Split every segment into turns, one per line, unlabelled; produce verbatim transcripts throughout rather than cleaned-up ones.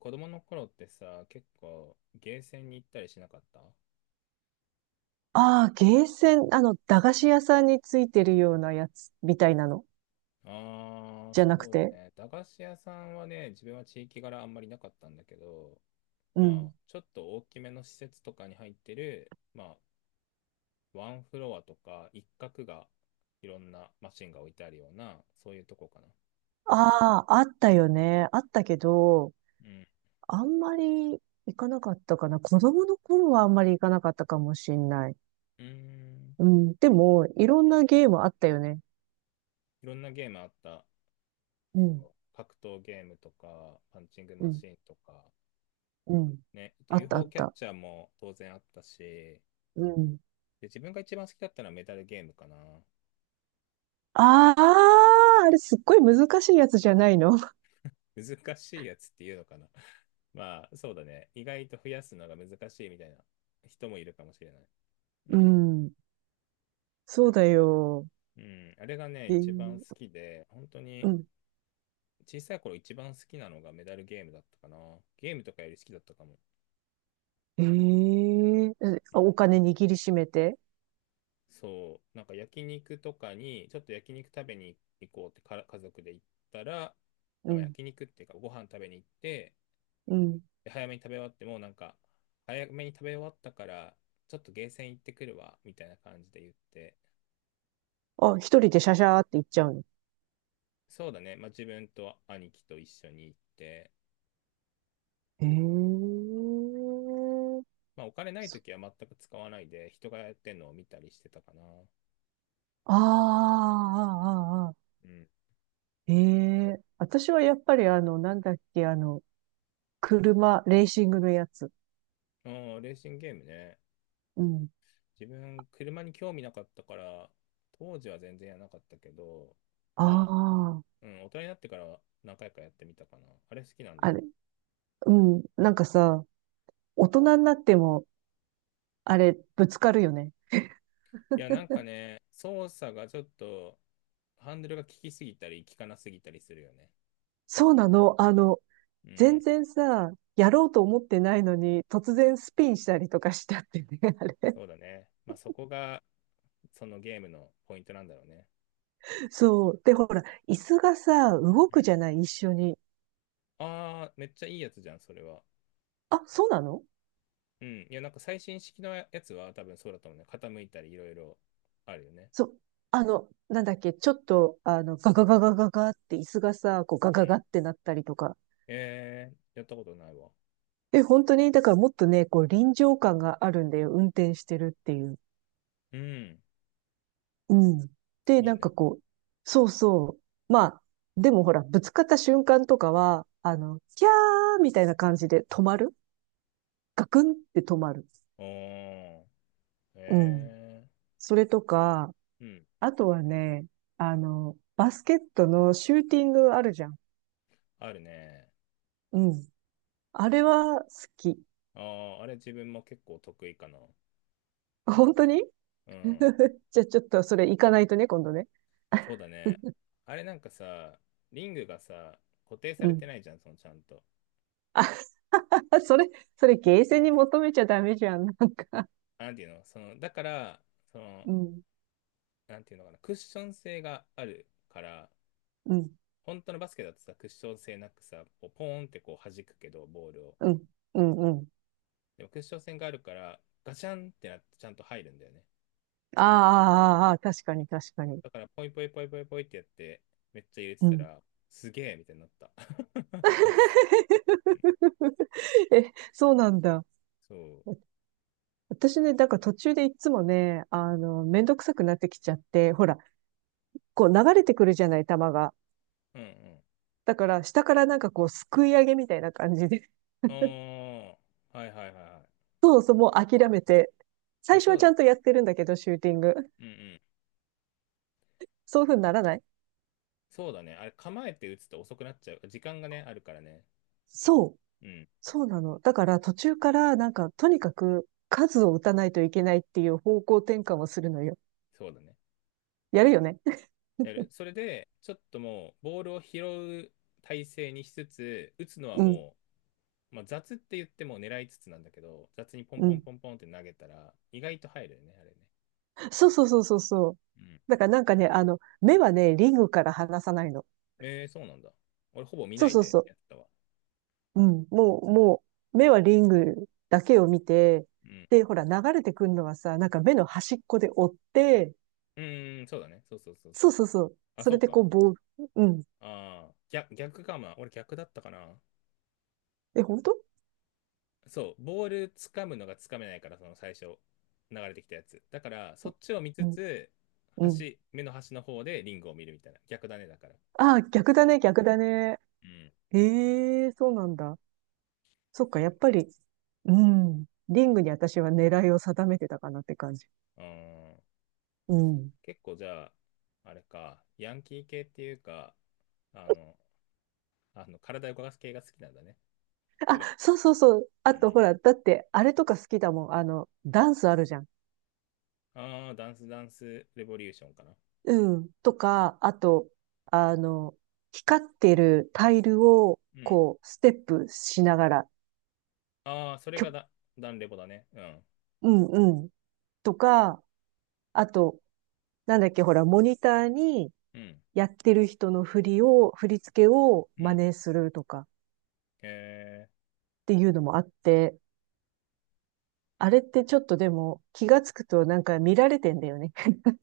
子供の頃ってさ、結構ゲーセンに行ったりしなかった？あ
ああ、ゲーセン、あの、駄菓子屋さんについてるようなやつみたいなの
あー、
じゃ
そ
なく
うだ
て。
ね。駄菓子屋さんはね、自分は地域柄あんまりなかったんだけど、
う
ま
ん。
あ、ちょっと大きめの施設とかに入ってる、まあ、ワンフロアとか一角がいろんなマシンが置いてあるような、そういうとこかな。
ああ、あったよね。あったけど、
うん。
あんまり行かなかったかな。子供の頃はあんまり行かなかったかもしんない。
うーん。
うん。でも、いろんなゲームあったよね。
いろんなゲームあった。
うん。
そう、格闘ゲームとか、パンチング
う
マ
ん。
シンとか、
うん。
ね、あと
あったあ
ユーフォー
っ
キャッ
た。
チャーも当然あったし、
うん。
で、自分が一番好きだったのはメタルゲームかな。
ああ、あれすっごい難しいやつじゃないの。
難しいやつっていうのかな。まあ、そうだね。意外と増やすのが難しいみたいな人もいるかもしれない。う
う
ん。
ん。そうだよ。
うん。あれがね、
え
一番好
ー
きで、本当
う
に
ん。
小さい頃一番好きなのがメダルゲームだったかな。ゲームとかより好きだったかも。
ええ、
うん。
あお金握りしめて。
そう、なんか焼肉とかに、ちょっと焼肉食べに行こうってから家族で行ったら、あ
う
まあ
ん。
焼肉っていうかご飯食べに行って、
うん。
で早めに食べ終わってもなんか早めに食べ終わったからちょっとゲーセン行ってくるわみたいな感じで言って、
あ、一人でシャシャーって行っちゃうの？
そうだね、まあ、自分と兄貴と一緒に行って、
ええ、
まあ、お金ない
そ
時は全く使わないで人がやってんのを見たりしてたかな。
ああ、ああ、あーあ
うん。
ー。ええ、私はやっぱりあの、なんだっけ、あの、車、レーシングのやつ。
あー、レーシングゲームね。
うん。
自分車に興味なかったから当時は全然やらなかったけど、
あ
まあ、
あ、
うん、大人になってから何回かやってみたかな。あれ好きなんだ？
あれ。うん。なんかさ、大人になっても、あれ、ぶつかるよね。
いや、なんかね、操作がちょっと、ハンドルが効きすぎたり、効かなすぎたりするよね。
そうなの？あの、
う
全
ん、
然さ、やろうと思ってないのに、突然スピンしたりとかしちゃってね、あれ。
そうだね。まあ、そこが、そのゲームのポイントなんだろうね。
そう。で、ほら、椅子がさ、動
う
く
ん。
じゃない、一緒に。
ああ、めっちゃいいやつじゃん、それは。
あ、そうなの？
うん。いや、なんか最新式のやつは多分そうだと思うね。傾いたり、いろいろあるよね。
そう。あの、なんだっけ、ちょっと、あの、ガガガガガガって椅子がさ、こうガ
う
ガ
ん。
ガってなったりとか。
えー、やったことないわ。
え、本当に、だからもっとね、こう臨場感があるんだよ、運転してるっていう。
うん。
うん。で、
い
な
い
んか
ね。
こう、そうそう。まあ、でもほら、ぶつかった瞬間とかは、あの、キャーみたいな感じで止まる、ガクンって止まる。
おー。
うん。
え
それとか、
ー。うん。
あとはね、あの、バスケットのシューティングあるじゃん。
あるね。
うん。あれは好き。
ああ、あれ自分も結構得意かな。
本当に？
うん。
じゃあちょっとそれ行かないとね、今度ね。
そうだね。あれなんかさ、リングがさ、固定さ
う
れ
ん。
てないじゃん、そのちゃんと。
あ それ、それゲーセンに求めちゃダメじゃん。
なんていうの、その、だから、そ の、
うん。
なんていうのかな、クッション性があるから、
うん。
本当のバスケだとさ、クッション性なくさ、こうポーンってこう弾くけど、ボールを。
うん。うん。うん。
でもクッション性があるから、ガチャンってなってちゃんと入るんだよね。
ああ、あーあー、あー確かに確かに。
だから、ポイポイポイポイポイってやって、めっちゃ入れて
う
た
ん。
ら、すげえみたいになった。
え、そうなんだ。
そう。
私ね、だから途中でいつもね、あの、めんどくさくなってきちゃって、ほら、こう流れてくるじゃない、球が。
うんうん。
だから、下からなんかこう、すくい上げみたいな感じで。
ああ、はいはいはいは
そうそう、もう諦めて。
い。いや、
最初
そう
はち
だ
ゃ
ね。
んとやってるんだけど、シューティング。
うん。
そういう風にならない？
そうだね。あれ、構えて打つと遅くなっちゃう。時間がね、あるからね。
そう。
うん。
そうなの。だから、途中からなんか、とにかく数を打たないといけないっていう方向転換をするのよ。
そうだね。
やるよね。
やる。それで、ちょっともう、ボールを拾う体勢にしつつ、打つのは
うん、
もう、まあ、雑って言っても狙いつつなんだけど、雑にポン
う
ポン
ん。
ポンポンって投げたら、意外と入るよね、あれね。
そうそうそうそうそう。
うん。
だからなんかね、あの、目はね、リングから離さないの。
えー、そうなんだ。俺、ほぼ見
そ
な
う
い
そう
で
そう。
やったわ。
うん、もう、もう、目はリングだけを見て、
うん。
で、ほら、流れてくるのはさ、なんか目の端っこで追って、
うーん、そうだね。そうそうそうそ
そう
う。
そうそう。
あ、
そ
そ
れ
う
で
か。
こう、ボール、うん。
ああ、逆、逆かもな。俺、逆だったかな。
え、本当？
そう、ボール掴むのが掴めないから、その最初、流れてきたやつ。だから、そっちを見つ
うん、
つ、
うん。
端、目の端の方でリングを見るみたいな。逆だね、だから。
ああ、逆だね、逆だね。
うん。
ええ、そうなんだ。そっか、
そ
や
う。
っぱり、うん。リングに私は狙いを定めてたかなって感じ。
うーん。
うん。
結構じゃあ、あれか、ヤンキー系っていうか、あの、あの体を動かす系が好きなんだね。く
あ、
る。
そうそうそう。あ
う
と、
ん。
ほら、だって、あれとか好きだもん。あの、ダンスあるじゃん。
ああ、ダンスダンスレボリューションかな。
うん。とか、あと、あの、光ってるタイルを、
うん。
こう、ステップしながら、
ああ、それ
きょ、
がダ、ダンレボだね。
うんうん。とか、あと、なんだっけ、ほら、モニターに
うん。
やってる人の振りを、振り付けを
うん。う
真
ん。
似するとかっ
へえ。
ていうのもあって、あれってちょっとでも気がつくとなんか見られてんだよね。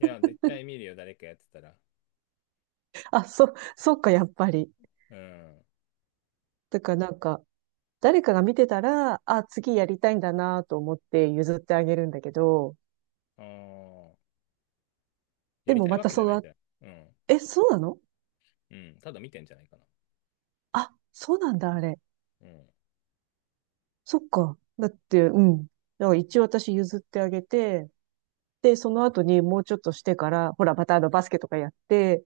い や、絶対見るよ、誰かやってたら。
あ、そ、そっか、やっぱり。
うん。
だからなんか、誰かが見てたら、あ、次やりたいんだなと思って譲ってあげるんだけど、
ああ、や
で
り
も
たい
ま
わ
た
けじゃ
そ
ない
の、
じゃん。うん。
え、そうなの？
うん。ただ見てんじゃないかな。
あ、そうなんだ、あれ。
うん。
そっか。だって、うん。だから一応私譲ってあげて、で、その後にもうちょっとしてから、ほら、またあのバスケとかやって、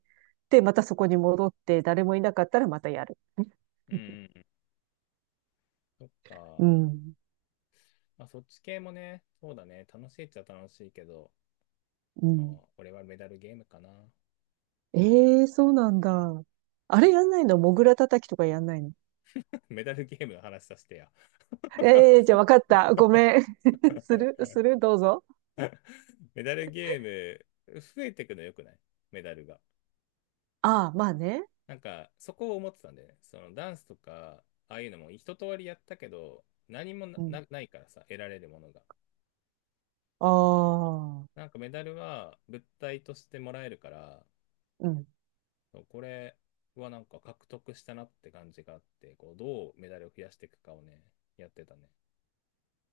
で、またそこに戻って、誰もいなかったらまたやる。
うんうんうん。そっか。
うん。
まあ、そっち系もね、そうだね。楽しいっちゃ楽しいけど、
う
ま
ん。
あ、俺はメダルゲームかな。
ええ、そうなんだ。あれやんないの？モグラ叩きとかやんないの？
メダルゲームの話させてや。
ええー、 じゃあわかった。ごめん。するするどうぞ。
メダルゲーム、増えてくのよくない？メダルが。
ああ、まあね。
なんか、そこを思ってたんだよね。そのダンスとか、ああいうのも一通りやったけど、何もな、
うん。
なないからさ、得られるものが。
ああ。
なんかメダルは物体としてもらえるから、
うん。
これはなんか獲得したなって感じがあって、こうどうメダルを増やしていくかをね、やってたね。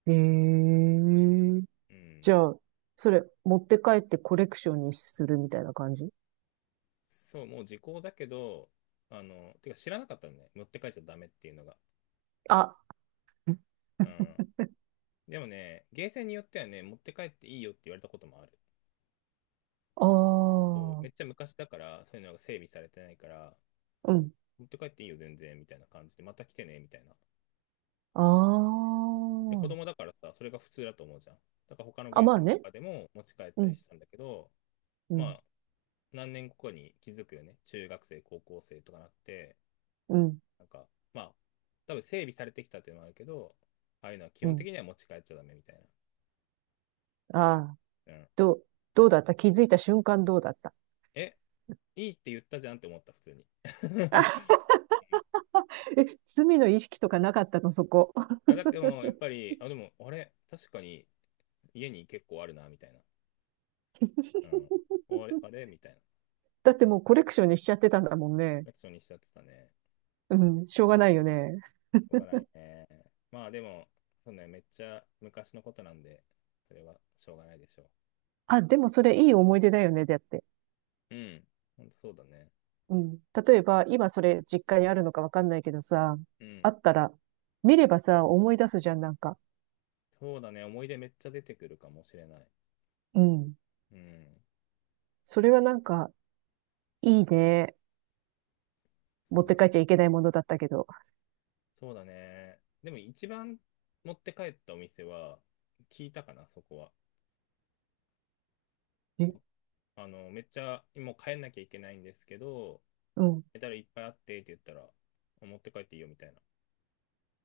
へえ。
う
じ
ん。
ゃあ、それ、持って帰ってコレクションにするみたいな感じ？
そう、もう時効だけど、あの、てか知らなかったのね。持って帰っちゃダメっていうのが。
あ、ん、
うん。でもね、ゲーセンによってはね、持って帰っていいよって言われたこともある。
あ
そう、
あ、
めっちゃ昔だから、そういうのが整備されてないから、
うん、
持って帰っていいよ全然、みたいな感じで、また来てね、みたいな。
あ
で、子
あ。
供だからさ、それが普通だと思うじゃん。だから他の
あ、
ゲー
ま
セ
あ
ンと
ね。
かでも持ち帰っ
う
たり
ん、
したんだけど、
う
ま
ん、
あ、何年後かに気づくよね。中学生、高校生とかなって、
うん、
なんか、まあ、多分整備されてきたっていうのもあるけど、ああいうのは基
う
本
ん。
的には持ち帰っちゃダメみたい
ああ、
な。うん。
どう、どうだった？気づいた瞬間どうだった？
え、いいって言ったじゃんって思った、普通に。
え、罪の意識とかなかったの、そこ？
あ、だでも、やっぱり、あ、でも、あれ、確かに家に結構あるな、みたいな。うん。あれ、あれみたいな。
だってもうコレクションにしちゃってたんだもんね。
楽勝にしちゃってたね。
うん、しょうがないよね。
しょうがないね。まあ、でも、そうね、めっちゃ昔のことなんで、それはしょうがないでしょ
あ、でもそれいい思い出だよね、だって。
う。うん。ほんとそうだね。
うん。例えば、今それ実家にあるのかわかんないけどさ、
うん。
あったら、見ればさ、思い出すじゃん、なんか。
そうだね、思い出めっちゃ出てくるかもしれない。
うん。
うん、
それはなんか、いいね。
そ
持
う
って
だ、
帰っちゃいけないものだったけど。
そうだね。でも一番持って帰ったお店は、聞いたかな、そこは。
え、
あの、めっちゃ、もう帰んなきゃいけないんですけど、
うん。
メダルいっぱいあってって言ったら、持って帰っていいよみたいな。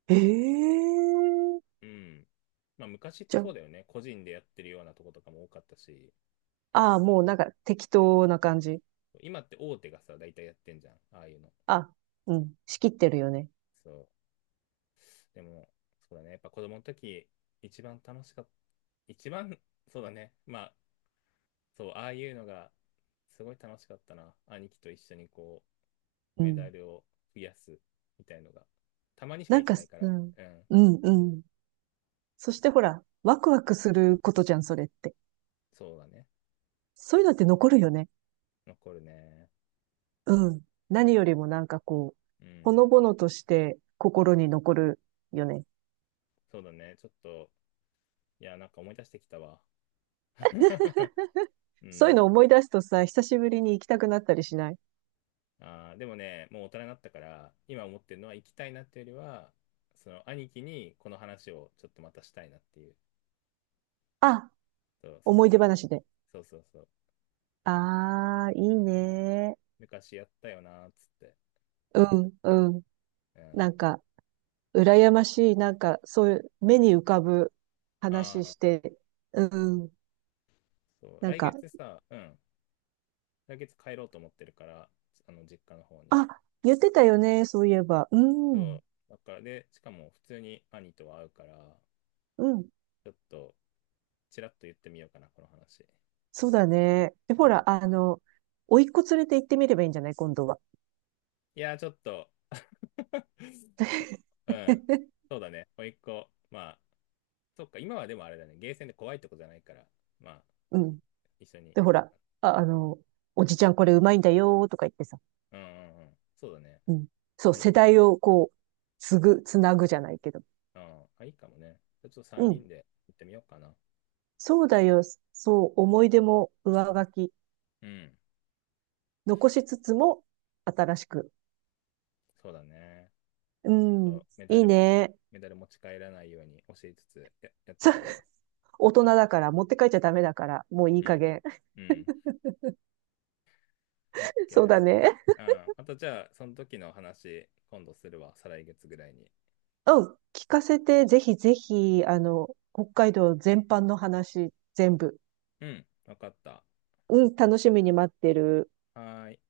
ええ。
うん。まあ昔って
じゃ
そうだよね。個人でやってるようなとことかも多かったし、
あ、ああ、もうなんか適当な感じ。
今って大手がさ、大体やってんじゃん、ああいうの。
あ、うん。仕切ってるよね。
そう。でも、そうだね。やっぱ子供の時、一番楽しかった。一番、そうだね。まあ、そう、ああいうのが、すごい楽しかったな。兄貴と一緒にこう、
う
メダ
ん。
ルを増やすみたいのが、たまにしか
なん
行け
か、
ないか
う
ら、
ん。
うん、
うん、うん。そしてほら、ワクワクすることじゃん、それって。
そうだね。
そういうのって残るよね。
残るね。
うん。何よりもなんかこう、
う
ほ
ん、
のぼのとして心に残るよね。
そうだね。ちょっと、いや、なんか思い出してきたわ。う
そういう
ん。
の思い出すとさ、久しぶりに行きたくなったりしない？
あーでもね、もう大人になったから、今思ってるのは行きたいなっていうよりは、その兄貴にこの話をちょっとまたしたいなっていう。
あ、
そう、そっ
思い
ち
出
だね。
話で。
そうそうそう。
ああ、いいね。
昔やったよなーっつって。
うん、うん。
うん。
なんか、羨ましい、なんか、そういう目に浮かぶ
あ
話
あ、
して、うん。
そう。
なん
来
か、
月さ、うん。来月帰ろうと思ってるから、あの、実家の方に。
あ、言ってたよね、そういえば。う
そ
ん、
う。だから、で、しかも普通に兄とは会うから、
うん。
ちょっと、ちらっと言ってみようかな、この話。
そうだね。で、ほら、あの、甥っ子連れて行ってみればいいんじゃない、今度は。
いやー、ちょっと うん。そうだね。甥っ子。まあ、そっか、今はでもあれだね。ゲーセンで怖いとこじゃないから、まあ、
うん。
一緒に
で、ほ
行こ
ら、
うか
あ、あの、おじちゃんこれうまいんだよーとか言ってさ。
な。うんうんうん。そうだね。
うん。そう、
あい、
世代をこう、つぐ、つなぐじゃないけど。
うん、あ、いいかもね。ちょっと3
うん。
人で行ってみようかな。
そうだよ。そう、思い出も上書き。
うん。
残しつつも、新しく。
そうだね。
う
ちょ
ん。
っとメダ
いい
ルも、
ね。
メダル持ち帰らないように教えつつ、や、やっ て
そう、
くるわ。
大人だから、持って帰っちゃダメだから、もういい
う
加
ん。
減。
うん。オッケ
そう
ー。
だね。
うん。またじゃあ、その時の話、今度するわ。再来月ぐらいに。
うん。聞かせて、ぜひぜひ、あの、北海道全般の話、全部。
うん。わかった。
うん、楽しみに待ってる。
はい。